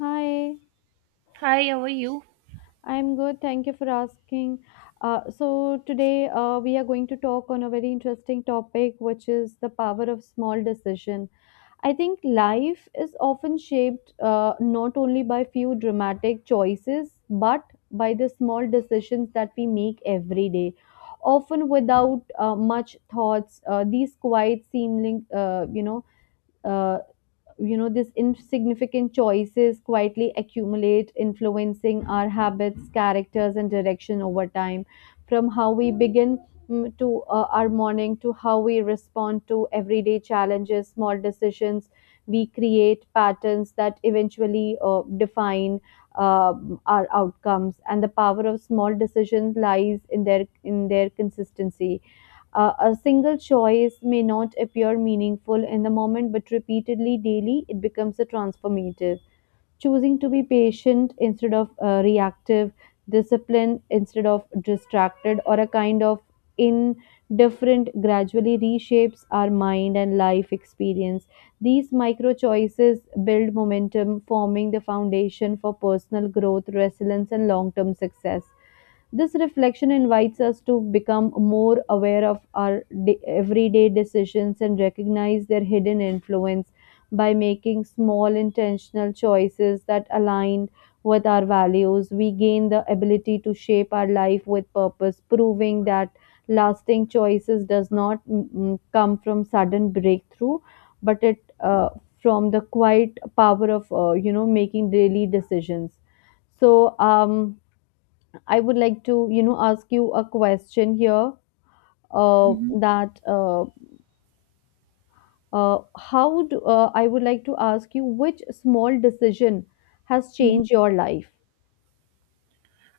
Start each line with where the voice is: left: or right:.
left: Hi,
right: Hi, how are you?
left: I'm good. Thank you for asking. So today we are going to talk on a very interesting topic, which is the power of small decision. I think life is often shaped not only by few dramatic choices, but by the small decisions that we make every day, often without much thoughts. These quiet seeming, uh, these insignificant choices quietly accumulate, influencing our habits, characters, and direction over time. From how we begin, to our morning, to how we respond to everyday challenges, small decisions, we create patterns that eventually define uh, our outcomes. And the power of small decisions lies in their consistency. A single choice may not appear meaningful in the moment, but repeatedly daily, it becomes a transformative. Choosing to be patient instead of reactive, disciplined instead of distracted, or a kind of indifferent gradually reshapes our mind and life experience. These micro choices build momentum, forming the foundation for personal growth, resilience, and long term success. This reflection invites us to become more aware of our everyday decisions and recognize their hidden influence by making small intentional choices that align with our values. We gain the ability to shape our life with purpose, proving that lasting choices does not come from sudden breakthrough, but it from the quiet power of making daily decisions. So um, I would like to, you know, ask you a question here.
right: hmm
left: That how do I would like to ask you, which small decision has
right: hmm
left: changed your life?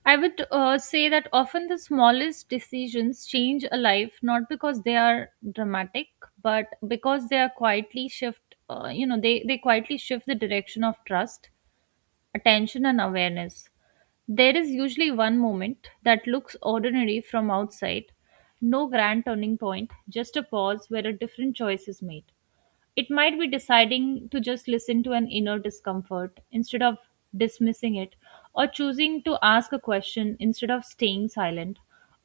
right: I would say that often the smallest decisions change a life, not because they are dramatic, but because they are quietly shift. They quietly shift the direction of trust, attention, and awareness. There is usually one moment that looks ordinary from outside, no grand turning point, just a pause where a different choice is made. It might be deciding to just listen to an inner discomfort instead of dismissing it, or choosing to ask a question instead of staying silent,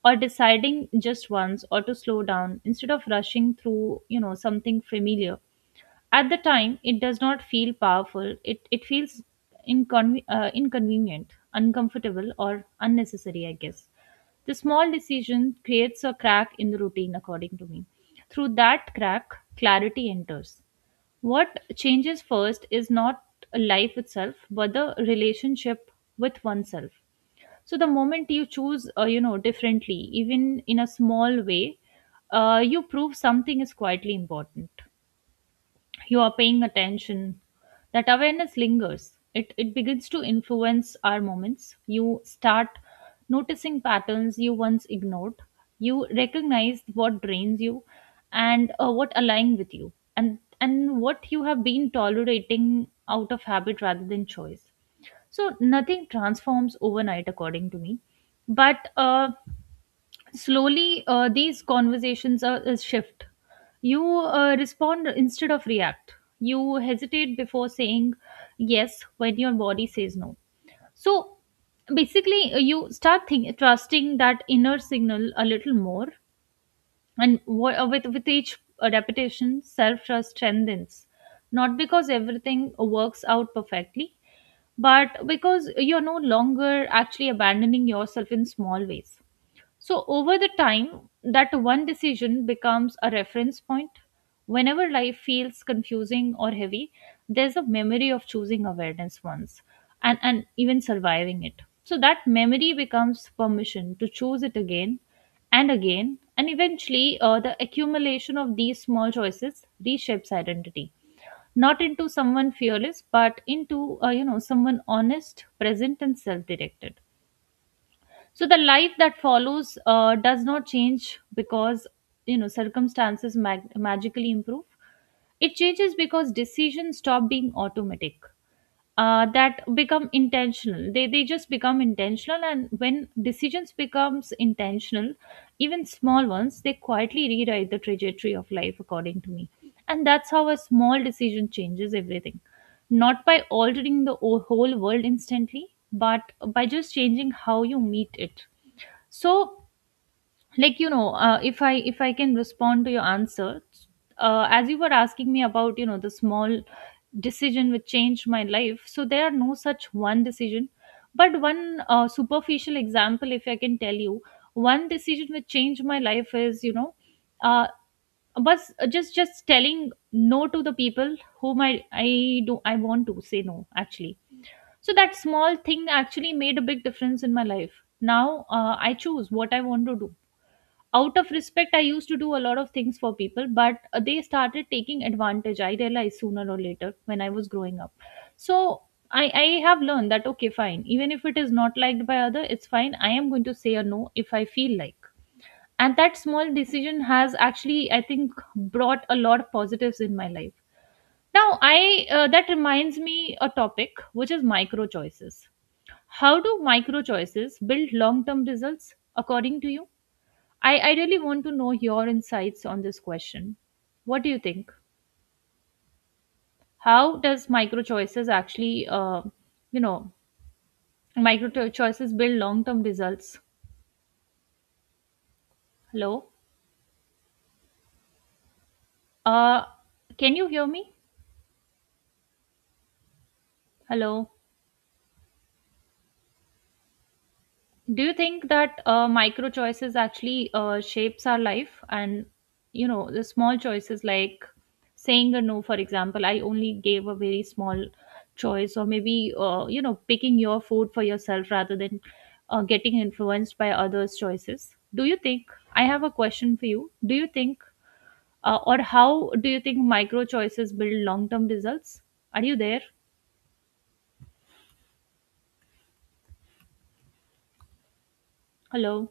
right: or deciding just once or to slow down instead of rushing through, something familiar. At the time, it does not feel powerful. It feels inconvenient, uncomfortable, or unnecessary, I guess. The small decision creates a crack in the routine, according to me. Through that crack, clarity enters. What changes first is not life itself, but the relationship with oneself. So the moment you choose, differently, even in a small way, you prove something is quietly important. You are paying attention. That awareness lingers. It begins to influence our moments. You start noticing patterns you once ignored. You recognize what drains you and what align with you, and what you have been tolerating out of habit rather than choice. So nothing transforms overnight, according to me, but slowly these conversations is shift. You respond instead of react. You hesitate before saying yes when your body says no. So basically, you start trusting that inner signal a little more. And with each repetition, self trust strengthens, not because everything works out perfectly, but because you're no longer actually abandoning yourself in small ways. So, over the time, that one decision becomes a reference point. Whenever life feels confusing or heavy, there's a memory of choosing awareness once and even surviving it. So, that memory becomes permission to choose it again and again. And eventually, the accumulation of these small choices reshapes identity, not into someone fearless, but into someone honest, present, and self-directed. So the life that follows does not change because, you know, circumstances magically improve. It changes because decisions stop being automatic. Uh, that become intentional. They just become intentional. And when decisions becomes intentional, even small ones, they quietly rewrite the trajectory of life, according to me. And that's how a small decision changes everything, not by altering the whole world instantly, but by just changing how you meet it. So, if I can respond to your answer, as you were asking me about, you know, the small decision which changed my life, so there are no such one decision, but one superficial example, if I can tell you, one decision which changed my life is, you know. Uh, but just telling no to the people whom I want to say no actually. So that small thing actually made a big difference in my life. Now I choose what I want to do. Out of respect, I used to do a lot of things for people, but they started taking advantage. I realized sooner or later when I was growing up. So I have learned that okay, fine. Even if it is not liked by other, it's fine. I am going to say a no if I feel like. And that small decision has actually, I think, brought a lot of positives in my life. Now, I that reminds me a topic which is micro choices. How do micro choices build long term results, according to you? I really want to know your insights on this question. What do you think? How does micro choices actually, you know, choices build long term results? Hello? Uh, can you hear me? Hello? Do you think that micro choices actually shapes our life, and you know, the small choices like saying a no, for example? I only gave a very small choice, or maybe, picking your food for yourself rather than getting influenced by others choices. Do you think, I have a question for you. Do you think, or how do you think micro choices build long term results? Are you there? Hello?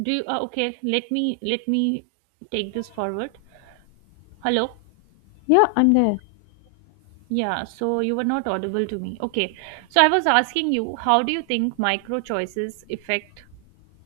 right: Do you Okay, let me take this forward. Hello?
left: Yeah, I'm there.
right: Yeah, so you were not audible to me. Okay. So I was asking you, how do you think micro choices affect,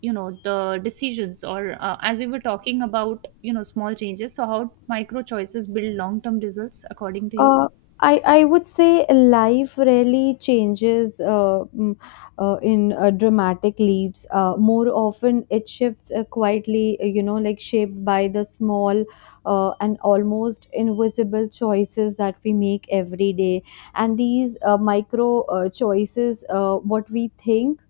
right: you know, the decisions or, as we were talking about, you know, small changes, so how micro choices build long-term results, according to you?
left: Uh, I would say life rarely changes in dramatic leaps. More often, it shifts quietly, like shaped by the small and almost invisible choices that we make every day. And these micro choices, what we think.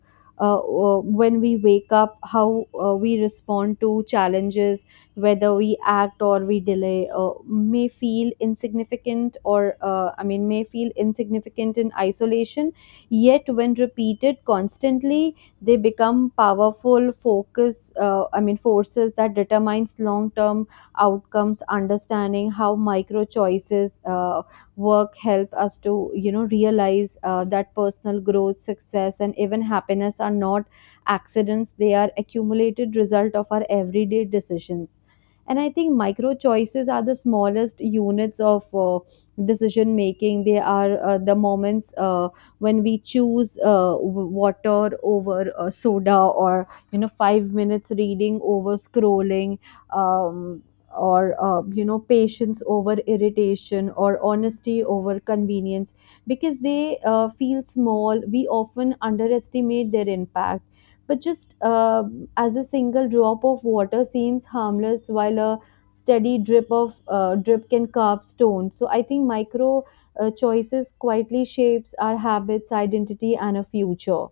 left: When we wake up, how we respond to challenges, whether we act or we delay may feel insignificant or may feel insignificant in isolation. Yet when repeated constantly, they become powerful focus I mean forces that determines long term outcomes. Understanding how micro choices work help us to, you know, realize that personal growth, success, and even happiness are not accidents. They are accumulated result of our everyday decisions. And I think micro choices are the smallest units of decision making. They are the moments when we choose water over soda, or, you know, 5 minutes reading over scrolling, um, or you know, patience over irritation, or honesty over convenience. Because they feel small, we often underestimate their impact. But just as a single drop of water seems harmless, while a steady drip can carve stone. So I think micro choices quietly shapes our habits, identity, and a future.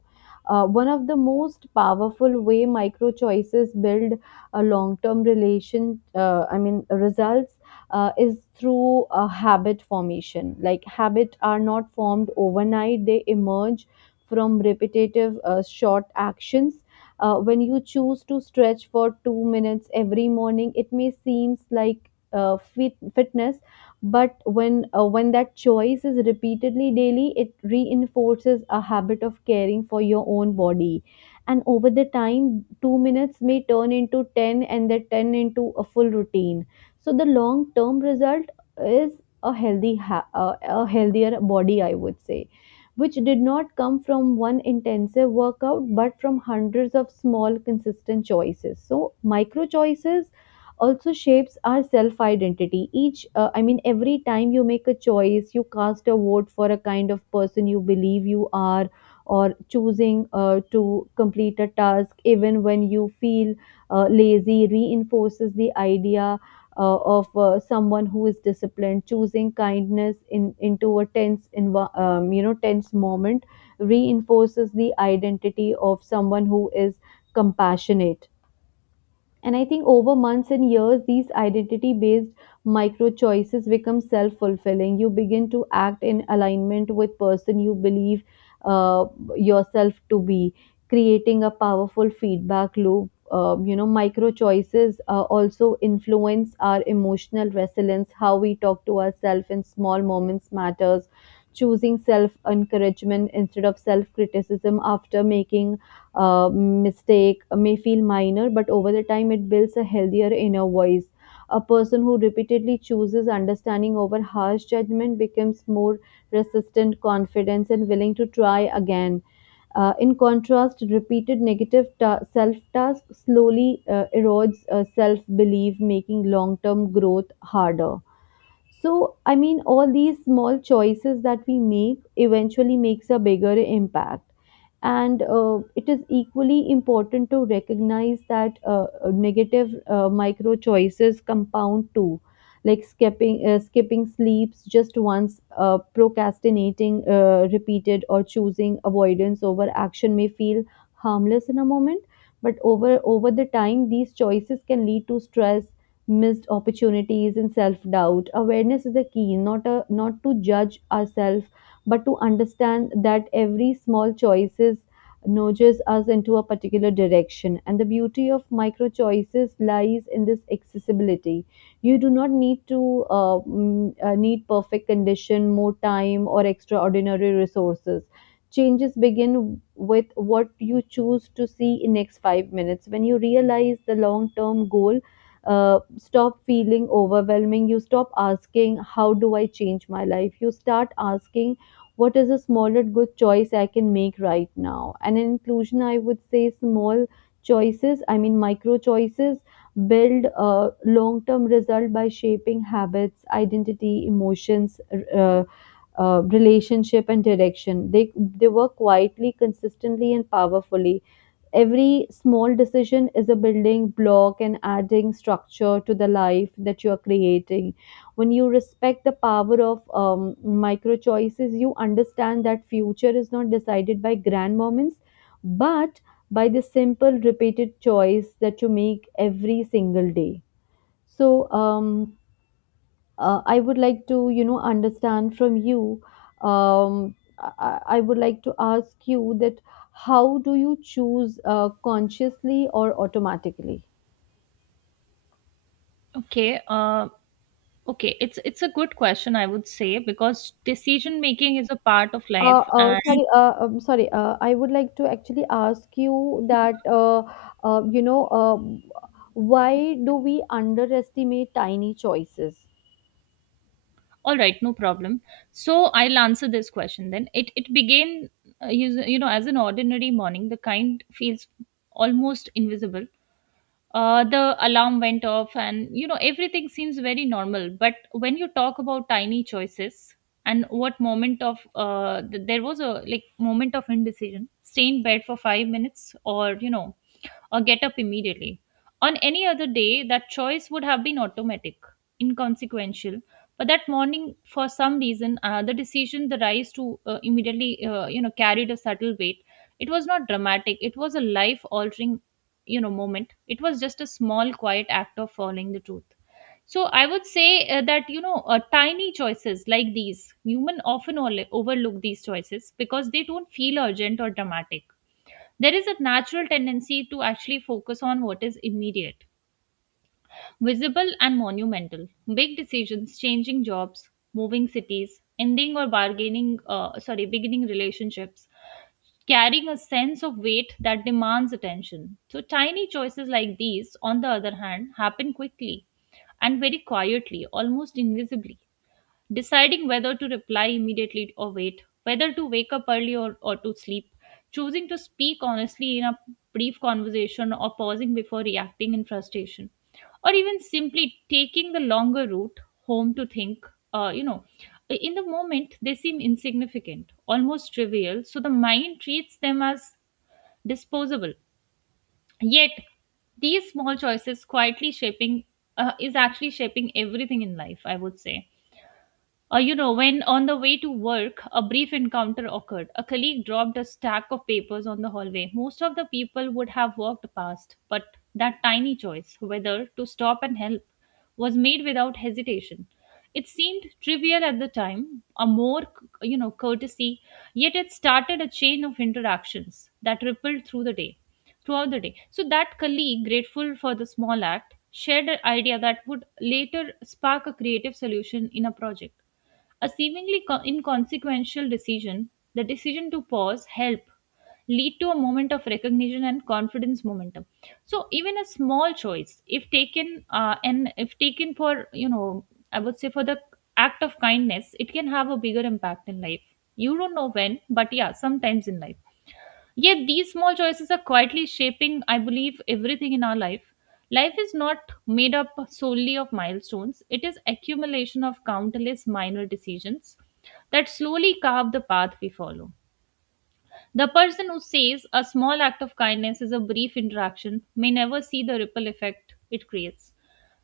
left: One of the most powerful way micro choices build a long term relation I mean results is through a habit formation. Like habit are not formed overnight, they emerge from repetitive short actions. When you choose to stretch for 2 minutes every morning, it may seems like fitness, but when that choice is repeatedly daily, it reinforces a habit of caring for your own body. And over the time, 2 minutes may turn into 10, and then 10 into a full routine. So the long term result is a a healthier body, I would say, which did not come from one intensive workout, but from hundreds of small consistent choices. So micro choices also shapes our self identity. Each I mean Every time you make a choice, you cast a vote for a kind of person you believe you are. Or choosing to complete a task even when you feel lazy reinforces the idea of someone who is disciplined. Choosing kindness in into a tense in you know tense moment reinforces the identity of someone who is compassionate. And I think over months and years, these identity based micro choices become self fulfilling. You begin to act in alignment with person you believe uh, yourself to be, creating a powerful feedback loop. You know, micro choices also influence our emotional resilience. How we talk to ourselves in small moments matters. Choosing self encouragement instead of self criticism after making mistake may feel minor, but over the time it builds a healthier inner voice. A person who repeatedly chooses understanding over harsh judgment becomes more resistant, confident, and willing to try again. In contrast, repeated negative self tasks slowly erodes self belief, making long term growth harder. So I mean all these small choices that we make eventually makes a bigger impact. And it is equally important to recognize that negative micro choices compound too. Like skipping sleeps just once, procrastinating repeated, or choosing avoidance over action may feel harmless in a moment. But over the time, these choices can lead to stress, missed opportunities, and self-doubt. Awareness is a key, not a not to judge ourselves, but to understand that every small choices nudges us into a particular direction. And the beauty of micro choices lies in this accessibility. You do not need to, need perfect condition, more time, or extraordinary resources. Changes begin with what you choose to see in next 5 minutes. When you realize the long term goal stop feeling overwhelming, you stop asking, how do I change my life? You start asking, what is a smaller good choice I can make right now? And in inclusion, I would say small micro choices build a long term result by shaping habits, identity, emotions, uh, relationship, and direction. They work quietly, consistently, and powerfully. Every small decision is a building block and adding structure to the life that you are creating. When you respect the power of micro choices, you understand that future is not decided by grand moments, but by the simple repeated choice that you make every single day. So, um, I would like to, you know, understand from you. I would like to ask you that, how do you choose consciously or automatically?
right: Okay. It's a good question, I would say, because decision making is a part of life. And
left: Sorry, sorry. I would like to actually ask you that, uh, you know, uh, why do we underestimate tiny choices?
right: all right, no problem. So I'll answer this question then. It began, you know, as an ordinary morning, the kind feels almost invisible. The alarm went off, and you know, everything seems very normal. But when you talk about tiny choices, and what moment of there was a like moment of indecision: stay in bed for 5 minutes, or you know, or get up immediately. On any other day, that choice would have been automatic, inconsequential. But that morning, for some reason, the decision, the rise to immediately, carried a subtle weight. It was not dramatic. It was a life-altering, you know, moment. It was just a small, quiet act of following the truth. So I would say that you know, tiny choices like these, human often overlook these choices because they don't feel urgent or dramatic. There is a natural tendency to actually focus on what is immediate, visible, and monumental. Big decisions, changing jobs, moving cities, ending or beginning relationships, carrying a sense of weight that demands attention. So, tiny choices like these, on the other hand, happen quickly and very quietly, almost invisibly, deciding whether to reply immediately or wait, whether to wake up early or to sleep, choosing to speak honestly in a brief conversation or pausing before reacting in frustration, or even simply taking the longer route home to think, you know. In the moment, they seem insignificant, almost trivial, so the mind treats them as disposable. Yet, these small choices quietly shaping is actually shaping everything in life, I would say. When on the way to work, a brief encounter occurred. A colleague dropped a stack of papers on the hallway. Most of the people would have walked past, but that tiny choice, whether to stop and help, was made without hesitation. It seemed trivial at the time, a more, you know, courtesy, yet it started a chain of interactions that rippled through the day, throughout the day. So that colleague, grateful for the small act, shared an idea that would later spark a creative solution in a project, a seemingly inconsequential decision. The decision to pause, help, lead to a moment of recognition and confidence momentum. So even a small choice, if taken, and if taken for, you know, I would say, for the act of kindness, it can have a bigger impact in life. You don't know when, but yeah, sometimes in life. Yet these small choices are quietly shaping, I believe, everything in our life. Life is not made up solely of milestones. It is accumulation of countless minor decisions that slowly carve the path we follow. The person who says a small act of kindness is a brief interaction may never see the ripple effect it creates.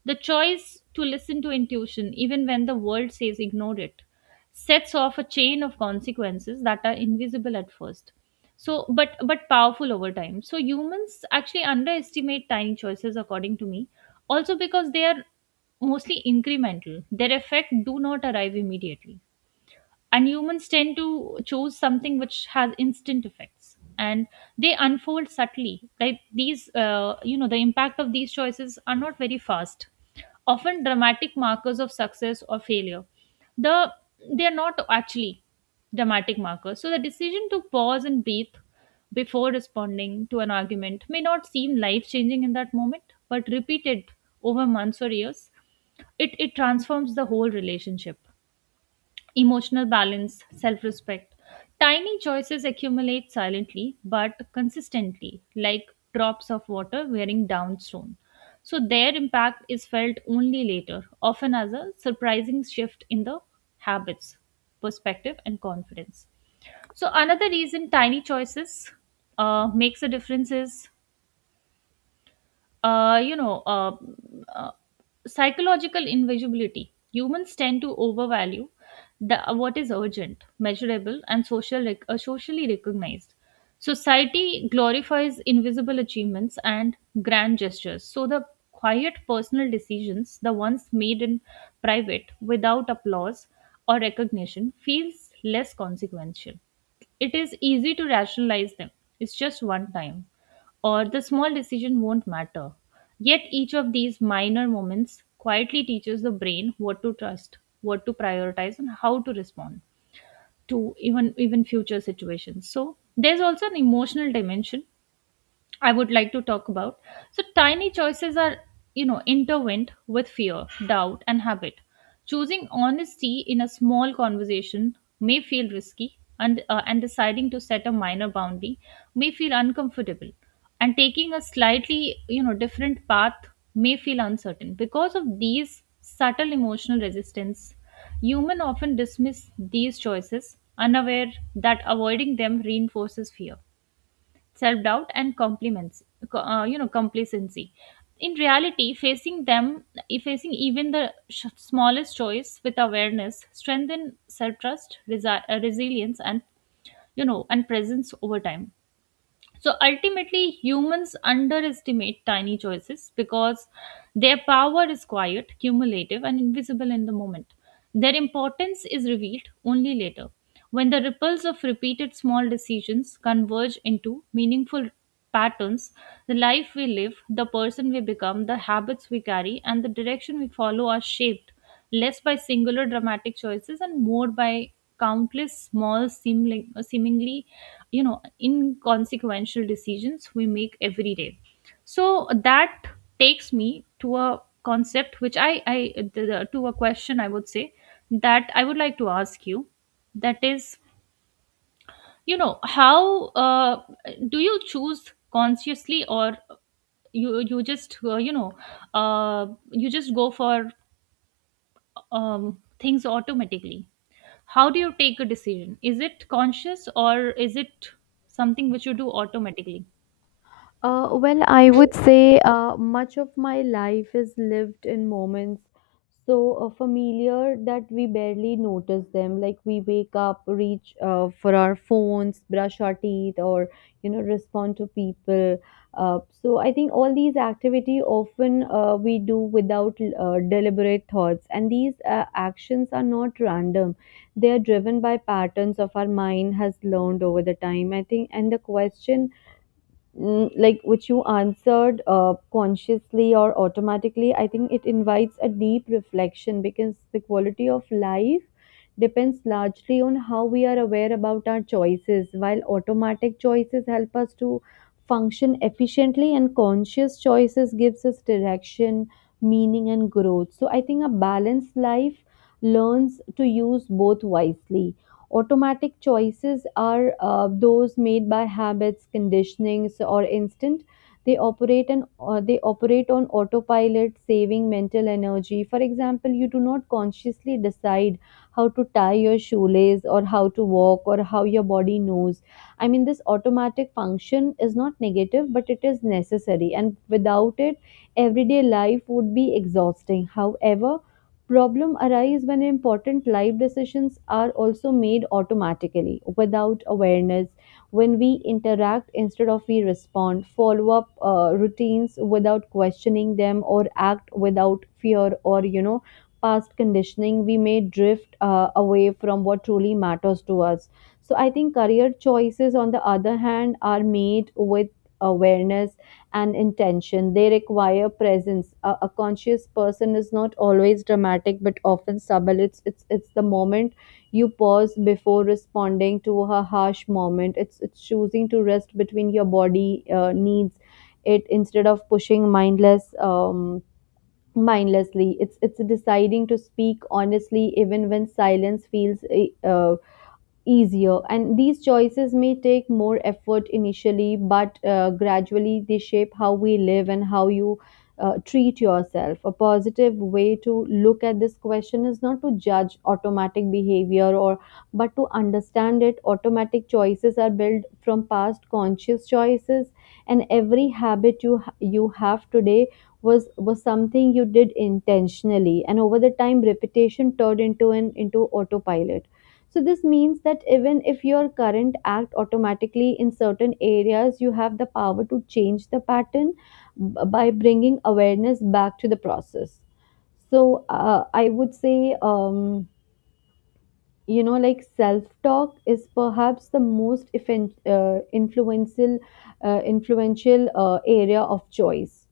right: The choice to listen to intuition, even when the world says ignore it, sets off a chain of consequences that are invisible at first, so but powerful over time. So humans actually underestimate tiny choices, according to me, also because they are mostly incremental. Their effect do not arrive immediately, and humans tend to choose something which has instant effects, and they unfold subtly. Like these, the impact of these choices are not very fast, often dramatic markers of success or failure. The they are not actually dramatic markers. So the decision to pause and breathe before responding to an argument may not seem life changing in that moment, but repeated over months or years, it transforms the whole relationship, emotional balance, self respect. Tiny choices accumulate silently but consistently, like drops of water wearing down stone. So their impact is felt only later, often as a surprising shift in the habits, perspective, and confidence. So another reason tiny choices makes a difference is, uh, you know, uh, uh, psychological invisibility. Humans tend to overvalue the, what is urgent, measurable, and social, socially recognized. Society glorifies invisible achievements and grand gestures. So the quiet personal decisions, the ones made in private without applause or recognition, feels less consequential. It is easy to rationalize them. It's just one time or the small decision won't matter. Yet each of these minor moments quietly teaches the brain what to trust, what to prioritize and how to respond to even future situations. So there's also an emotional dimension I would like to talk about. So, tiny choices are, intertwined with fear, doubt, and habit. Choosing honesty in a small conversation may feel risky, and deciding to set a minor boundary may feel uncomfortable, and taking a slightly, different path may feel uncertain. Because of these subtle emotional resistance, human often dismiss these choices, unaware that avoiding them reinforces fear self-doubt and compliments complacency. In reality, facing them, facing even the smallest choice with awareness strengthen self-trust, resilience and and presence over time. So ultimately, humans underestimate tiny choices because their power is quiet, cumulative, and invisible in the moment. Their importance is revealed only later, when the ripples of repeated small decisions converge into meaningful patterns. The life we live, the person we become, the habits we carry, and the direction we follow are shaped less by singular dramatic choices and more by countless small, seemingly inconsequential decisions we make every day. So that takes me to a concept which to a question I would say that I would like to ask you, that is, you know, how do you choose consciously, or you just you just go for things automatically? How do you take a decision? Is it conscious or is it something which you do automatically?
left: Well, I would say much of my life is lived in moments so familiar that we barely notice them. Like we wake up, reach for our phones, brush our teeth, or, you know, respond to people. So I think all these activity often we do without deliberate thoughts, and these actions are not random. They are driven by patterns of our mind has learned over the time, I think. And the question, like which you answered consciously or automatically, I think it invites a deep reflection because the quality of life depends largely on how we are aware about our choices. While automatic choices help us to function efficiently, and conscious choices gives us direction, meaning, and growth. So I think a balanced life learns to use both wisely. Automatic choices are those made by habits, conditionings, or instinct. They operate on autopilot, saving mental energy. For example, you do not consciously decide how to tie your shoelace or how to walk or how your body knows. I mean, this automatic function is not negative, but it is necessary, and without it, everyday life would be exhausting. However, problem arise when important life decisions are also made automatically without awareness. When we interact instead of we respond, follow up routines without questioning them, or act without fear or, you know, past conditioning, we may drift away from what truly matters to us. So, I think career choices, on the other hand, are made with awareness and intention. They require presence. A conscious person is not always dramatic, but often subtle. It's the moment you pause before responding to a harsh moment. It's choosing to rest between your body needs it instead of pushing mindlessly. It's deciding to speak honestly even when silence feels easier. And these choices may take more effort initially, but gradually they shape how we live and how you treat yourself. A positive way to look at this question is not to judge automatic behavior, or but to understand it. Automatic choices are built from past conscious choices, and every habit you have today was something you did intentionally, and over the time repetition turned into autopilot. So this means that even if your current act automatically in certain areas, you have the power to change the pattern by bringing awareness back to the process. So I would say, you know, like self-talk is perhaps the influential area of choice.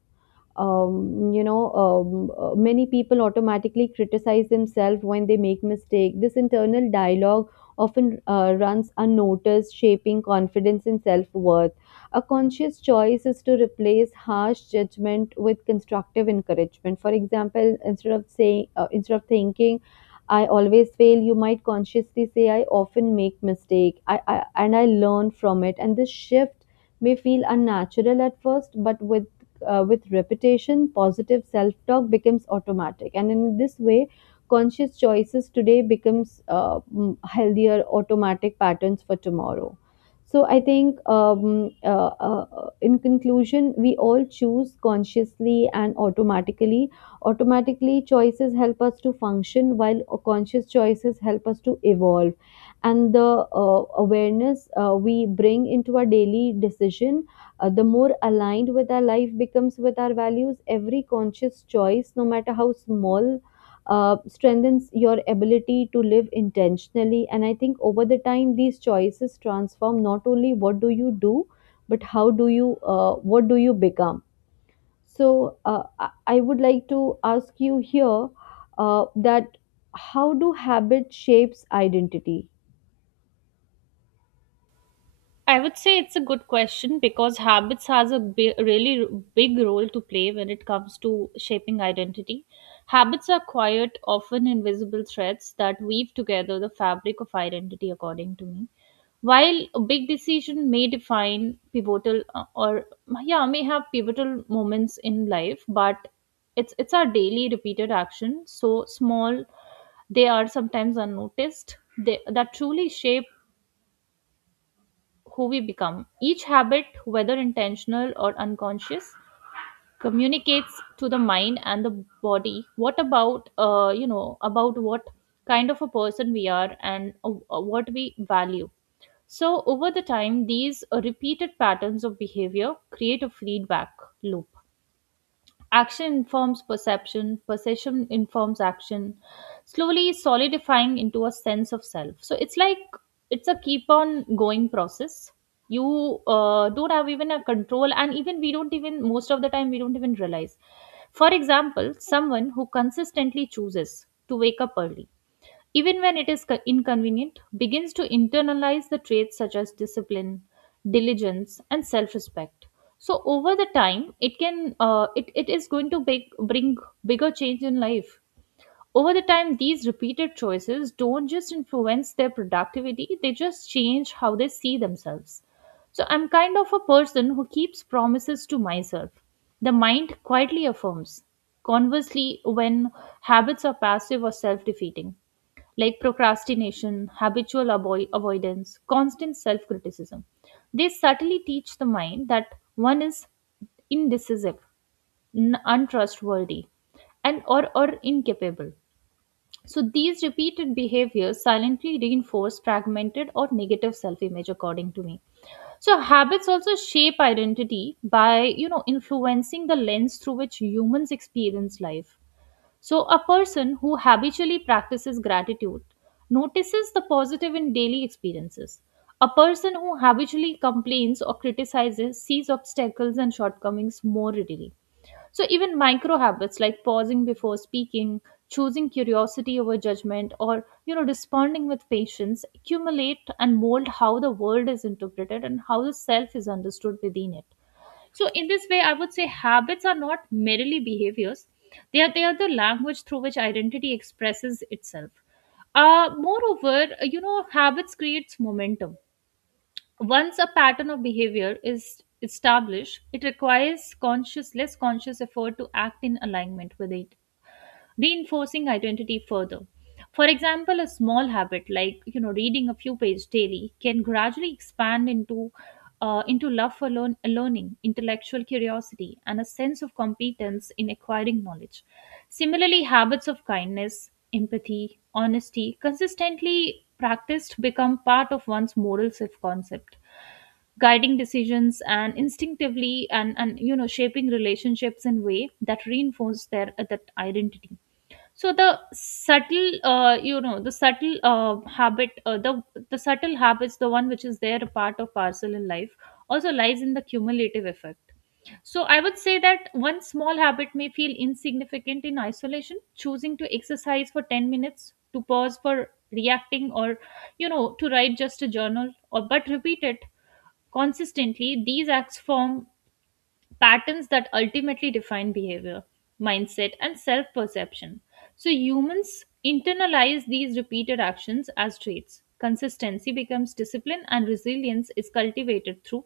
left: Many people automatically criticize themselves when they make mistake. This internal dialogue often runs unnoticed, shaping confidence and self worth. A conscious choice is to replace harsh judgment with constructive encouragement. For example, instead of thinking, I always fail, you might consciously say, I often make mistake, I and I learn from it. And this shift may feel unnatural at first, but with repetition, positive self-talk becomes automatic. And in this way, conscious choices today becomes healthier automatic patterns for tomorrow. So I think, in conclusion, we all choose consciously and automatically. Automatically, choices help us to function, while conscious choices help us to evolve. And the awareness we bring into our daily decision, the more aligned with our life becomes with our values. Every conscious choice, no matter how small, strengthens your ability to live intentionally. And I think over the time these choices transform not only what do you do, but how do you what do you become. So I would like to ask you here that, how do habit shapes identity?
right: I would say it's a good question because habits has a really big role to play when it comes to shaping identity. Habits are quiet, often invisible threads that weave together the fabric of identity according to me. While a big decision may define may have pivotal moments in life, but it's our daily repeated action, so small they are sometimes unnoticed. That truly shape who we become. Each habit, whether intentional or unconscious, communicates to the mind and the body what about, about what kind of a person we are and what we value. So over the time, these repeated patterns of behavior create a feedback loop. Action informs perception, perception informs action, slowly solidifying into a sense of self. So it's like it's a keep on going process. You don't have even a control, and even we don't even, most of the time, we don't even realize. For example, someone who consistently chooses to wake up early even when it is inconvenient, begins to internalize the traits such as discipline, diligence, and self-respect. So over the time, it it is going to bring bigger change in life. Over the time, these repeated choices don't just influence their productivity; they just change how they see themselves. So I'm kind of a person who keeps promises to myself, the mind quietly affirms. Conversely, when habits are passive or self defeating, like procrastination, avoidance, constant self criticism, they subtly teach the mind that one is indecisive, untrustworthy, or incapable. So these repeated behaviors silently reinforce fragmented or negative self-image according to me. So habits also shape identity by, influencing the lens through which humans experience life. So, a person who habitually practices gratitude notices the positive in daily experiences. A person who habitually complains or criticizes sees obstacles and shortcomings more readily. So, even micro habits like pausing before speaking, choosing curiosity over judgment, or responding with patience accumulate and mold how the world is interpreted and how the self is understood within it. So in this way, I would say habits are not merely behaviors. They are the language through which identity expresses itself. Moreover, habits creates momentum. Once a pattern of behavior is established, it requires conscious, less conscious effort to act in alignment with it, reinforcing identity further. For example, a small habit like reading a few pages daily can gradually expand into love for learning, intellectual curiosity, and a sense of competence in acquiring knowledge. Similarly, habits of kindness, empathy, honesty, consistently practiced become part of one's moral self-concept, guiding decisions and instinctively and shaping relationships in way that reinforce their that identity. So the subtle you know the subtle habit the subtle habits, the one which is there a part of parcel in life, also lies in the cumulative effect. So I would say that one small habit may feel insignificant in isolation, choosing to exercise for 10 minutes, to pause for reacting, or to write just a journal, or but repeat it consistently, these acts form patterns that ultimately define behavior, mindset, and self perception. So humans internalize these repeated actions as traits. Consistency becomes discipline, and resilience is cultivated through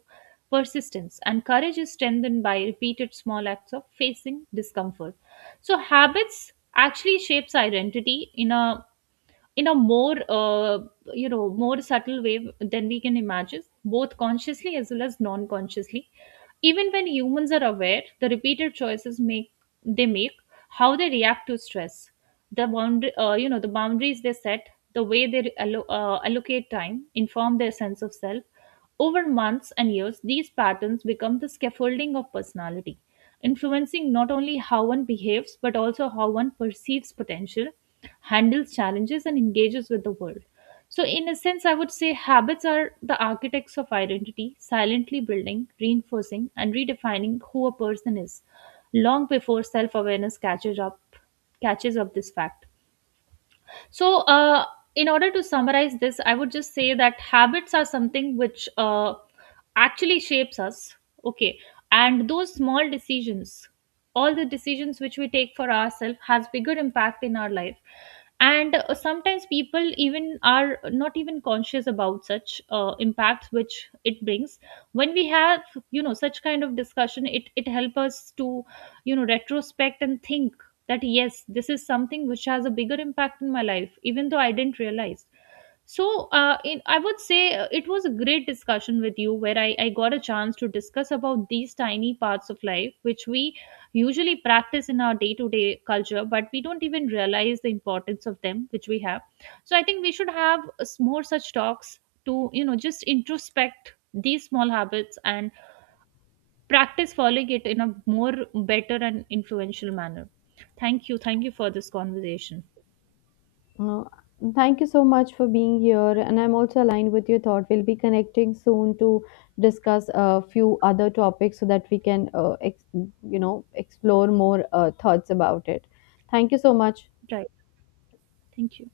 right: persistence, and courage is strengthened by repeated small acts of facing discomfort. So habits actually shapes identity in a more, more subtle way than we can imagine, both consciously as well as non-consciously. Even when humans are aware, the repeated choices make, they make how they react to stress, the boundary you know the boundaries they set, the way they allocate time inform their sense of self. Over months and years these patterns become the scaffolding of personality, influencing not only how one behaves but also how one perceives potential, handles challenges and engages with the world. So in a sense I would say habits are the architects of identity, silently building, reinforcing and redefining who a person is long before self awareness catches up this fact. So, in order to summarize this, I would just say that habits are something which actually shapes us. Okay, and those small decisions, all the decisions which we take for ourselves, has bigger impact in our life. And sometimes people even are not even conscious about such impacts which it brings. When we have such kind of discussion, it helps us to retrospect and think that yes, this is something which has a bigger impact in my life even though I didn't realize. So I would say it was a great discussion with you where I got a chance to discuss about these tiny parts of life which we usually practice in our day-to-day culture but we don't even realize the importance of them which we have. So I think we should have more such talks to, just introspect these small habits and practice following it in a more better and influential manner. Thank you. Thank you for this conversation.
left: Uh, thank you so much for being here, and I'm also aligned with your thought. We'll be connecting soon to discuss a few other topics so that we can, you know, explore more thoughts about it. Thank you so much.
right: Right. Thank you.